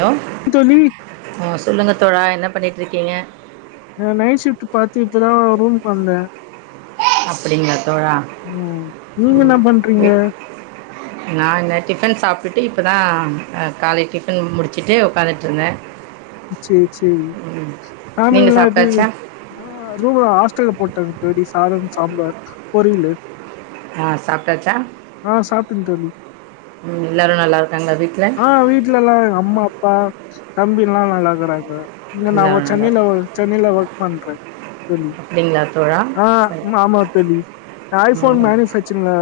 Hello தோழி ஆ சொல்லுங்க தோழா என்ன பண்ணிட்ருக்கீங்க நா நைட் ஷிப்ட் பாத்து இப்பதா ரூம்க்கு வந்தே அப்பிடிங்களா தோழா ம் நீங்க என்ன ம் பண்றீங்க எ நா என்ன டிஃபன் சாப் ட்டுட்டு இப்பதா ஆ காலை டிஃபன் முடிச்சுட்டு உ்க்காந்துட்டுருந்தே ம் சேரி சேரி ஆமா நீங்க இல்ல இது சாப்பிட்டாச்சா ஆ ரூமு ஹாஸ்டல்ல போட் டது [unintelligible] சாதம் சாம்பார் பொரியலு ஆ சாப்ட்டாச்சா? ஆ சாப்ட்டே தோழி ம் எல்லாரு நல்லா இருக்காங்களா வீட்ல பா தம்பி எல்லா நல்லாருக்காங்களா இங்க நா ஒர் எல்லாரும் நல்லா சென்னையில இருக் ஒர் சென்னையில ஒர்க் பண்ற தோழி அப்படிங்களா தோழா ஆ சரி அம்மா ஆமா தோழி ஐபோன் ம் மேனேஜ் வெச்சுருந்த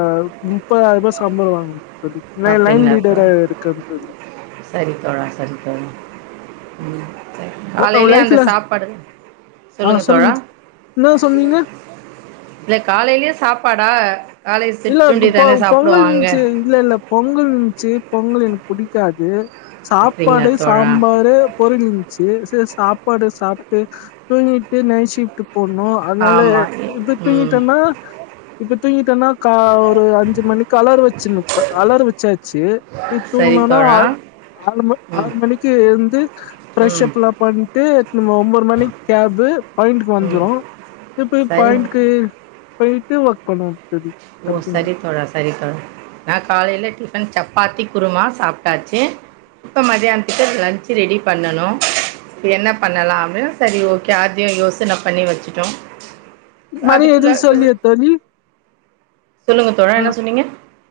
முப்பதாயிரூபா சம்பளோ வாங்குவ தோழி நா லைன் அப்படிங்களா லீடரா தோழா இருக்கந் தோழி சரி தோழா சரி தோழா ம் காலையிலயே அந்த லைஃப்ல சாப்பாடு சொல்லுங்க தோழா என்ன சொன்னீங்க இல்ல காலையிலயு சாப்பாடா காலை இல்லக் சிற்றுண்டி பொ தானே பொங்கல் சாப்பிடுவாங்க வெச்சு இல்ல இல்லப் பொங்கல் வெச்சு பொங்கலு எனக் புடிக்காது அப்படிங்களா சாப்பாடு தோழா சாம்பாரு பொரியல் இருஞ்சு சாப்பாடு சாப்புட்டு தூங்கிட்டு நைட் ஷிஃப்ட்டுப் போணு அதாலயே ஆமா இப்ப ம் தூங்கிட்டனா இப்ப தூங்கிட்டனா அவரு அஞ்சு மணிக்கு அலாரோ வெச்சுன்னுருப்ப அலாரோ வெச்சாச்சு போய் தூங்க சரி போனா தோழா ஆறு ஆறு ம ம் ஆறு மணிக்கு எழுந்து ம் ஃப்ரெஷ்ஷப் எல்லா பண் ட்டு நம்ம ஒன்பது மணி கேப்பு பாயிண்ட்க்கு ம் வந்துரு இப்பு இப் சரி பாயிண்ட்க்கு போயிட்டு வெக்கணும் தோழி ஓ கம்பெனில சரி தோழா சரி தோழா நா காலையில டி டிஃப்பன் சப்பாத்தி குருமா சாப்டாச்சு இப்போ மதியானத்துக்கு லஞ்சு ரெடி பண்ணணு என்ன பண்ணலாம்னு சரி ஓகே அதயு யோசன பண்ணி வெச்சுட்டோ மணி எது சொல்லியா தோழி சொல்லுங்க தோழா அ என்ன சொன்னீங்க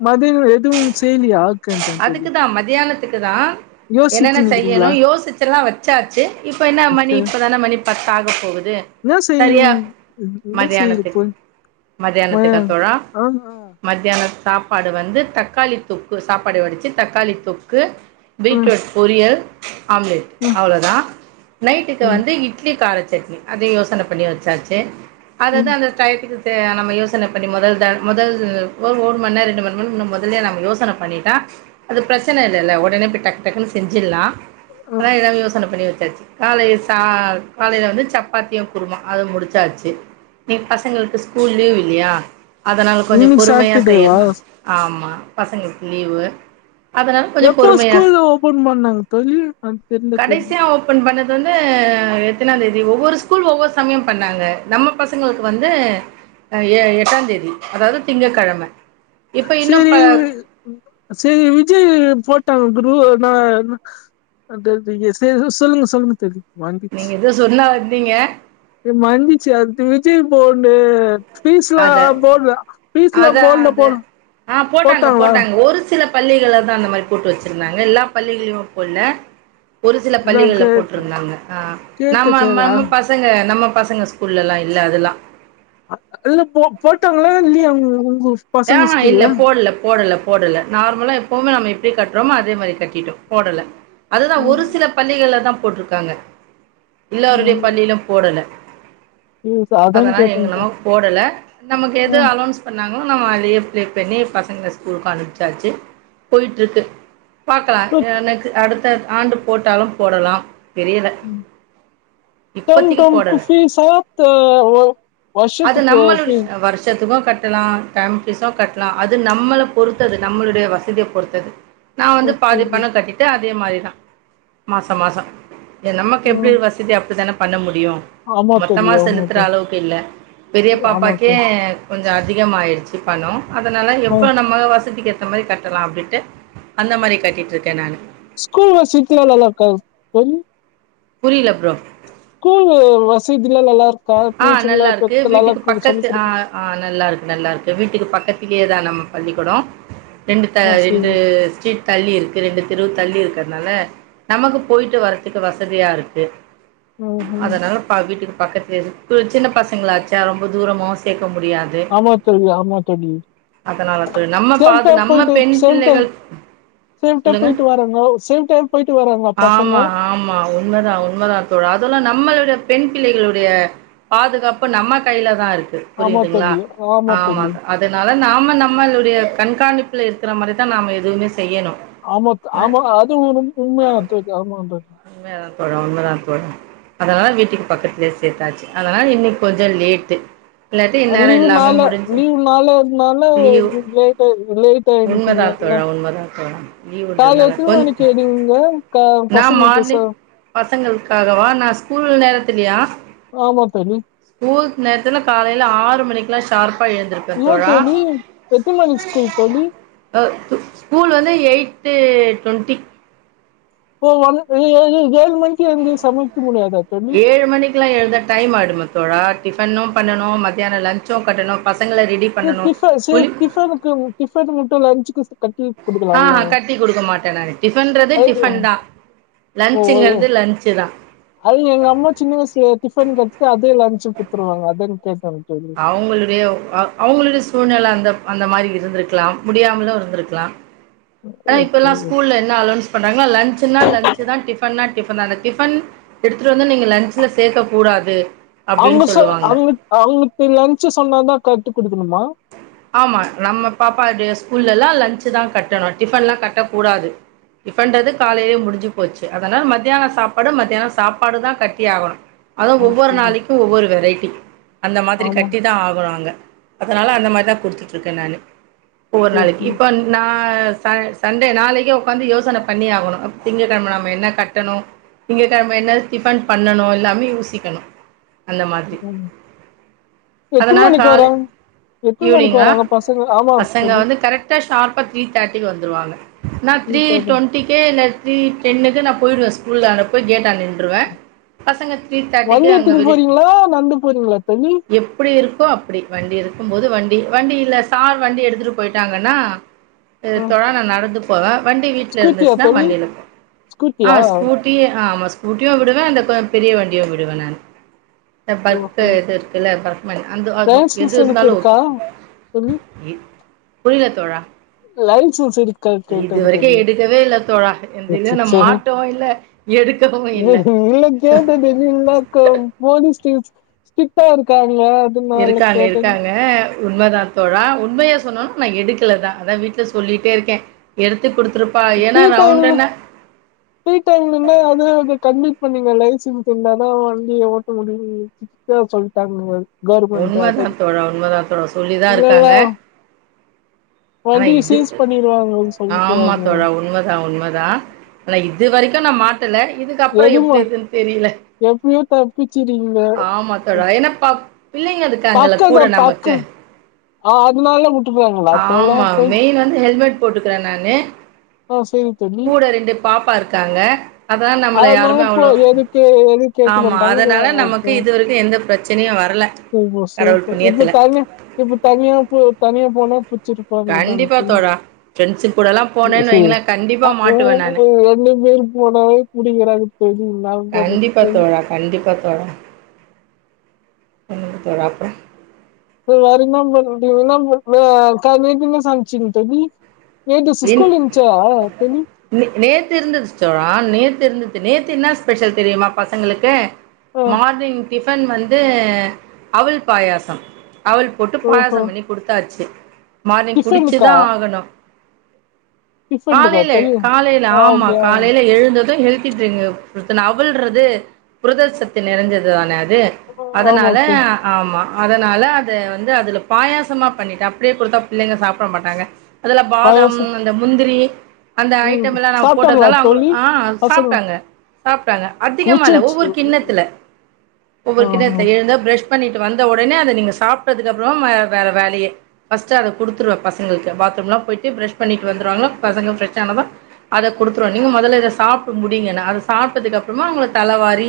மதி எதுவும் செய்லியா அதுக்குதா மத்தியானத் துக்குதா யோசிச்சு என்னென்ன செய்யணு நிக்கிறீங்களா யோசிச்சு எல்லா வெச்சாச்சு இப்ப என்ன மணி சரி இப்பதான மணிப் பத்தாக போகுது என்ன து சரியா செய்யும் என்ன மத்தியானத்துக் செய்யறது ம மத்தியானத்துக்கு அப்புறோ ஆ ஆ மத்தியானத் சாப்பாடு வந்து தக்காளி தொக்கு சாப் சாப்பாடு வடிச்சு தக்காளி தொக்கு ஆ பீட்ரூட் பொரியல் ஆம்லெட் ம் அவ்ளோதா நைட்டுக்கு வந்து இட்லி காரச் சட்னி அதையு யோசன பண்ணி வெச்சாச்சு அதுதா ம் அந்த டைத்துக்கு நம்ம யோசன பண்ணி மொதல் தா மொதல் ஒர் ஒர் மண்நேர் ரெண்டு மண் நேர் மொதல்லயே நம்ம யோசன பண்ணிட் தா அது பிரச்சன இல்லல்ல ஒடனே போய் டக்கு டக்குன்னு செஞ்சுடுலா ஆ அதா ஏதாவது யோசன பண்ணி வெச் டாச்சு காலையி சால் காலையில வந்து சப்பாத்தியும் குருமா அதோட முடுச்சாச்சு இன்னிக்கு பசங்களுக்கு ஸ்கூல் லீவ் இல்லியா அதனா கொஞ்ச இன்னைக்கு பொறுமையா சாட்டர்டேவா செய்யலா ஆமா பசங்க லீவு அதனால கொஞ்சோ எப்போ பொறுமையா ஸ்கூல்லா ஓபன் பண்ணாங்க தோழி அது தெரில தோழி இது வந்து எத்தனாந் தேதி ஒவ்வொரு ஸ்கூல் ஒவ்வொரு சமயம் பண்ணாங்க நம்ம பசங்களுக்கு வந்து எ எட்டாந் தேதி அதாவது திங்கக்கெழம இப்ப இன்னு சேரி ப உங்களுக்கு சேரி விஜய் போட்டா குரு நா அது அது எது எதோ சொல்லுங்க சொல்லுங்க தெரியு மரந்திச்சு நீங்க எதோ சொன்னா வந்தீங்க மரந்திச்சு அது விஜய் போன்னேன் பீஸ்லா அத போல்ல பீஸ்லா அதான் போல்ல அது போனு ஆ போட்டாங்க போட்டாங்க ஒரு சிலப் பள்ளிகள்லிதா அந்த மாரி போட்டு வெச்சுருந்தாங்க எல்லா பள்ளிகள்லியு போல்ல ஒரு சில இதா பள்ளிகள்ல கேட்ட போட்ருந்தாங்க ஆ கேட்ட கேளா நம்மம்ம பசங்க நம்ம பசங்க ஸ்கூல்ல எல்லா இல்ல அதெல்லா இல்ல போ போட்டாங்களா இல்லியா அவங்க ஆமா இல்ல போல்ல போடல போடல நார்மலா எப்பவுமே நம்ம எப் எப்டி கட்றமோ அதே மாரி கட்டிட்டோ போடல அதுதா ஒரு சில பள்ளிகள்ல தாம் போட்ருக்காங்க எல்லோருடைய பள்ளியிலும் போடல ஃபீஸ் அதான் அதனா கேட்டேன் எங்கனா போடல நமக்கு எது அலோன்ஸ் பண்ணாங்களோ நம்ம அதையே பேக் பண்ணி பசங்கள ஸ்கூலுக்கு அனுப்புச்சாச்சு போயிட்டு இருக்கு பாக்கலா எனக்கு அடுத் அடுத்த ஆண்டு போட்டாலும் போடலா ம்‌ இப்பத்திக்கு போடல [unintelligible] வர்ஷத்துக்கு கட்டலா டேம் பீஸு கட்டலா அது நம்மள பொறுத்தது நம்மளுடைய வசதிய பொறுத்தது நா வந்து ஓகே பாதி பணங் கட்டிட்டு அத் அதே மாரிதா மாசோ மாசோ நமக்கு எப்டி வசதி அப்டித்தானம் பண்ண முடி முடியு ஆமா மொத்தமா தெரியல ஆமா செலுத்துற தெரியல அளவுக்கு இல்ல பெரிய ஆமா பாப்பாக்கே ஓகே கொஞ்ச அதிகமாயிருச்சு சிப்பணோ அதனால ஆ எவ்ளோ நம்ம வசதி கேப் த்த மாரி கட்டலா அப்டின்ட்டு அந்த மாரி கட்டிட்டுருக்க நானு ஸ்கூல்ல சீட்லா நல்லா இருக்கா தோழி புரில ஃப்ரோ ஸ்கூல் வசதில்லா நல்லா இருக் ஆ நல்லா இருக்கு வீட்டுக்கு பக்கத்து ஆ குடுக்க ஆ நல்லா இருக்கு நல்லா இருக்கு வீட்டுக்கு பக்கத் லியேதா நம்ம பள்ளிக்கூடோ ரெண்டு மோஸ்ட்லி ரெண்டு ஸ்ட்ரீட் தள்ளி இருக்கு ரெண்டு தெருவு தள்ளி இருக்கு இருக்கற்னால நமக்கு போயிட்டு வர்றதுக்கு வசதியா இருக்கு ம் ம் அதனால்லப்பா வீட்டுக்கு பக்கத்துலயே இருக் டொல் சின்ன பசங்களாச்சா ரொம்ப தூரமாவு சேக் சேக்க முடியாது ஆமா தோழி ஆமா தோழி அதனாலதா நம்ம பா சேஃப்டா நம்ம போயிட்டு பெண் சேஃப்டா பிள்ளைகள் சேஃப்டா சொல்லுங்க போயிட்டு வராங்க சேஃப்டா போயிட்டு வராங்க பசங்க ஆமா ஆமா உண்மதா உண்மதா தோழா அதெல்லா நம்மளுடைய பெண் பிள்ளைகளுடைய பாதுகாப்பு நம்ம கையிலதா இருக் கு ஆமா புரியுதுங்களா தோழி ஆமா தோழி அதனால நாம நம்மளுடைய கண்காணிப்பில இருக்கிற மாரிதா நாம எதுவுமேஸ் ஆமாத் ஆமா அதுவு ரொம்ப உண்மையான தோழி ஆமாந் தோழி உண்மையாதா தோழா உண்மதா தோழா அதனால வீட்டுக்கு பக்கத்துலயே சேத்தாச்சு அதனால இன்னிக்கு கொஞ்ச லேட்டு இல்லாட்டி இந்நேரம் அதிலியு எல்லாமே மேல முடிஞ்சு லீவு நாள்ள நாள்ள லீவு. லேட்டா லேட்டா எந்திரிப்பிங்க உண்மதா அதா தோழா உண்மதா தோழா. காலை லீவுன்றதுனால எத்தன மணிக்கு எந்திரிப்பிங்க கா நா மார்னிங் பசங்களுக்காகவா நா ஸ்கூல் நேர த்தில்லையா ஆமா தோழி ஸ்கூல் நேரத்துல காலையில ஆறு மணி த்துல சார் ஏன் தோழி எத்தினி மணிக்கி ஸ்கூல் தோழி? அ ஸ்கூல் வந்து எயிட்டு டுவெண்ட்டி [unintelligible] ஏ ஏ ஏ ஏழு மணிக்கு எழுந்து சமைக்க முடியாதா தோழி ஏழு மணிக்கெல்லா எழுந்தா டைம் ஆயிடுமே தோழா டிஃபனு பண்ணனு மத்தியானோ லன்ச்சு கட்டணு பச டி டிஃப சேரி டிஃபனுக்கு டிஃபன் மட்டு லன்ச்சுக்கு சே ஆஹா கட்டி குடுக்க மாட்டே நானு. டிஃபன்றது அது டிஃபன்தா ஓ ஏ லன்ச்சுங்கிறது லன்ச்சுதா அது எங்க அம்மா சின்ன வயசுல டிஃபன் கட்டிட்டு அதயே லன்ச்சுக்கு குடுத்துருவாங்க அதே அவங்களுடைய அ அவங்களுடைய சூழ்நில அந்த அந்த மாரி இருந்திருக்கலா முடியாமலு இருந்திருக்கலா ஆ இப்பல்லா ஓகே ஸ்கூல்ல என்ன அளொன்ஸ் பண்றாங்னா லன்ச்னா லன்ச்தா டிஃபன்னா டிஃபன்தா அந்த டிஃபன் எடுத்து அ அவங்க அப்டின்னு சொ சொல்லுவாங்க அவங்க அவங்களுக்கு லன்ச்சு சொன்னாதா கட்டி குடுக்கணுமா ஆமா நம்ம பாப்பா உடைய ஸ்கூல்ல எல்லா லன்ச்தா கட்டணும் டிஃபன் எல்லா கட்ட கூடாது டிஃபன்றது காலையிலயே முடிஞ்சு போச்சு அதனால மத்தியான சாப்பாடு மத்தியானோ சாப்பாடுதா கட்டி ஆகணு அது ஒவ்வொரு ஓகே நாளைக்கு ஒவ்வொரு வெரைட்டி அந்த மாதிரி ஆமா கட்டிதா ஆகணு அங்க அதனால அந்த மாரிதா குடுத்துட்ருக்க நானு ஒவ்வொரு நாளைக்கி ஓகே இப்ப நா ச சண்டே நாளைக்கே உக்காந்து யோசன பண்ணி ஆகணு அ திங்கக்கெழம நம்ம என்ன கட்டணு திங்கக்கெழம என்ன டிஃபன் பண்ணணு எல்லாமே யோசிக்கணு அந்த மாதிரி ம் எத்தன அதனால மணிக்கி காலை வராங் எத் ஈவினிங்கா பசங்க வந்து கரெக்டா ஷார்ப்பா த்ரீ தர்ட்டிக்கு வந்துருவாங்க நா சரி, த்ரீ தோழி. டொண்ட்டிக்கே நா த்ரீ டென்னுக்கு நா போயிடுவே ஸ்கூலாண்ட போய் கேட்டாண்ட நின்றுவே பசங்க த்ரீ தர்ட்டிக்கு வண்டி அங்க எடுத்துன்னு வெளிய போறீங்களா நடந்து போறீங்களா தோழி எப்டி இருக்கோ அப்டி வண்டி இருக்கும்போது வண் டி வண்டி இல்ல சார் வண்டி எடுத்துட்டு போயிட்டாங்கன்னா ஆ தோழா நா நடந்து போலா வண்டி வீட்ல ஸ்கூட்டியா இருந்துச்சுனா தோழி வண்டில போவ ஸ்கூட்டியா ஆ ஸ்கூட்டி ஆமா ஸ் ஸ்கூட்டியு விடுவே அந்த கொ பெரிய வண்டியு விடுவே நானு பர்க் ஓஹோ எது இருக்குல்ல பர்க்மென்ட் அந்த அதுவு எது லைசன்ஸுனுக்கு இருந்தாலு ஓகே [unintelligible] இல்ல தோழா [unintelligible] இது வரைக்கும் [unintelligible] எடுக்கவே இல்ல தோழா இதுல நான் அச்சச்சோ [unintelligible] [unintelligible] மாட்டவும் இல்ல எடுக்கவும் இல்ல ஸ்ட்ரிக்டா இருக்கா ல்ல அதுனால கேட்டே உண்மைதா தோழா உண்மையா சொன்னனா நா எடுக்கல தா அதா வீட்ல சொல்லிட்டே இருக்கே எடுத் ஃப்ரீ டைம் ஃப்ரீ டைம் இருந்தா அதுவே கன் இப்ப நீங்க லைசன்ஸ் இருந்தா தா வண்டிய ஓட்ட முடியு சொல்லிட்டாங்க உண்மதா தோழா உண்மதா தோழா சொல்லிதா இல்லல்ல இருக்காங்க ஆனா வண்டிய இது சீஸ் பண்ணிருவாங்கனு ஆமா சொல்லிக்கிறாங்க தோழா உண்மதா உண்மதா ஆனா இது வரைக்கு நா மாட்ற எதுமோ எப்டியோ தப்பிச்சிரீங்க ஆமா தோழா என்னப்பா பக்கோதா பக்கோ ஆ அதனாலல்லா விட்டுறாங்களா தோழா [unintelligible] போட்டுக்கறே நானு ஆ சரி தோழி கூட ரெண்டு பாப்பா இருக்காங்க அதா நம்மள யாருமே அதனால இப்ப அவ்ளோ எதுக்கு எது கேட்க மாட்டாங்க [unintelligible] து இதுவரைக்கு எந்த பிர சனையு வர ஓகோ ஸோ இப்ப தனியா இப்ப இப்ப தனியா இப்ப தனியா போ தனியா போனா வச்சிருப்பாங்க தான கண்டிப்பா தோழி தோழா ஃப்ரெண்ட்ஸு கூடலா போனேன்னு வைங்களே [unintelligible] கண்டிப்பா ஓ மாட்டுவே நானு என்ன பேர் போனாலே புடிக்கிறாங்க [unintelligible] பண்றது கண்டிப்பா தோழி தோழா கண்டிப்பா தோழா இ தராப்ப ஒரு வார நா [unintelligible] சமைச்சுபுட்ட நீ நேத் நே நேத்து இருந்தது தோழா நேத்து இருந்தது நேத்து என்னா ஸ்பெஷல் தெரியுமா பசங்களுக்கு ஆ மார்னிங் டிஃபன் வந்து அவுல் பாயாசம் அவுல் போட்டு ஓஹோ பாயசம் பண்ணி குடுத்தாச்சி மார்னிங் டிஃபனுக்கா குடிச்சிதான் ஆகணும் டிஃபனுக்கா காலைல தோழி ஆ காலைல ஆமா ஓகே ஆ காலையில எழுந்தது து ஹெல்த்தி ட்ரிங்கு குடுத்தனா அவல்ன்றது புரதசத்து நெறைஞ்சது தான து ஆமா அதனால தோ ஆமா அதனால அது வந்து அதுல பாயசமா பண்ணிட்டன் அப்டே கொடுத்தா பிள்ளைங்க சாப்ட மாட்டாங்க அதுல பா தாம் பாயாசோ அந்த முந்திரி அந்த ம் ஐட்டம் லா நம்ம சாப்ட்டாங்களா போட்டதனால அவங்க தோழி ஆ பசங்க சாப்ட்டாங்க சாப்ட்டாங்க அதிகமா இல்ல மிச்சிருச்சு ஒவ்வொரு கிண்ணத்துல ஆ ஒவ்வொரு கிண்ணத்த எழுந்தா பிரஷ் பண்ணிட்டு வந்த ஒடனே அத நீங்க சாப்பிட்டதுக்கு அப்புறம் ம வேற வேலயே ஃபர்ஸ்ட்டு அத குடுத்துருவேன் பசங்களுக்கு பாத்ரூம்லாம் போயிட் டு பிரஷ் பண்ணிட்டு வந்துருவாங்களா பசங்க பிரெஷ் ஆனதும் அத குடுத்துருவ நீங்க மொதல்ல இத சாப்ட்டு முடிங்கனா அத சாப்ட்டதுக்கு அப்புறமா அவங்கள தலவாரி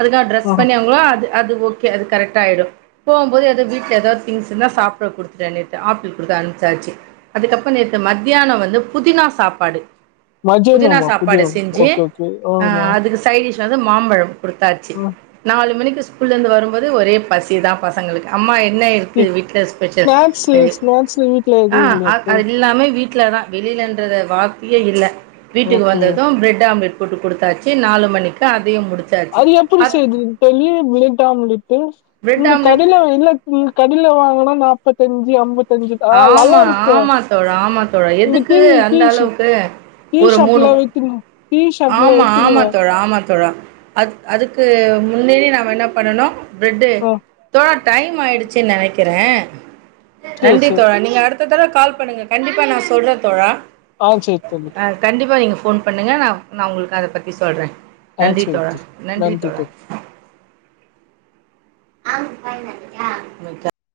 அதுகா ட்ரெஸ் ஆ பண்ணிவாங்களோ அது அது ஓகே அது கரெட்டா ஆயிடும் போம்போது எதா வீட்ல எதா திங்ஸ் இருந்தா சாப்ட குடுத்துட்ட நேத்து ஆப்பிள் குடுத்து அம்ச்சாச்சி அதுக்கப் ப நேத்து மத்தியான வந்து புதினா சாப்பாடு புதினா மஜேநாமா புதியோ சாப்பாடு ஓகே ஓகே ஆமா என்னாது மாம்பழம் குடுத்தாச்சி ஆ நாலு மணிக் ஸ்கூல்ல இருந்து வரும்போது ஒரே பசி தா பசங்களுக்கு அம்மா என ஸ்நாக்ஸ்கு ஸ்னாக்ஸ் வீட்ல ஆ எப்டி மேடம் இருக்கு அது எல்லாமே வீட்ல தான் வெளிலன்றத வார்த்தையே இல்ல வீட்டுக்கு ஓகே வந்ததும் பிரட் ஆம்லெட் போட்டு கொடுத்தாச்சி நாலு மணிக்கு அ அது எப்டி செய்றது தோழி பிரட் ஆம்லெட்டு பிரெட் இங்க ஆம்லெட் கடில வாங்கனா இங்க கடில வாங்கனா நாப்பத்தஞ்சு அம்பத் ஆம்மா ஆம்மா தோழா ஆமா தோழா இந்த எதுக்கு டீ டீ அந்த அளவுக்கு டீ ஒரு மூணு ஷாப்ல வித்துனு டீ ஷாப்ல ஆமா வித்துனுவ ஆமா தோழா ஆமா தோழா அது அதுக்கு முன்னேடி நாம என்ன பண்ணனு பெட்டு ஆ தோ டைம் ஆயிடுச்சுன் நெனைக்கிற சேரி நன்றி சேரி தோழா நீங்க அடுத் அடுத்த தடவ கால் பண்ணுங்க கண்டிப்பா நா சொல்ற தோழா ஆ சேரி தோழி அ கண்டிப்பா நீங்க ஃபோன் பண்ணுங்க நா நா உங்களுக்கு அத பத்தி சொல்ற ஆ நன்றி சேரி தோழா தோழி நன்றி தோழா தோழி ஆ....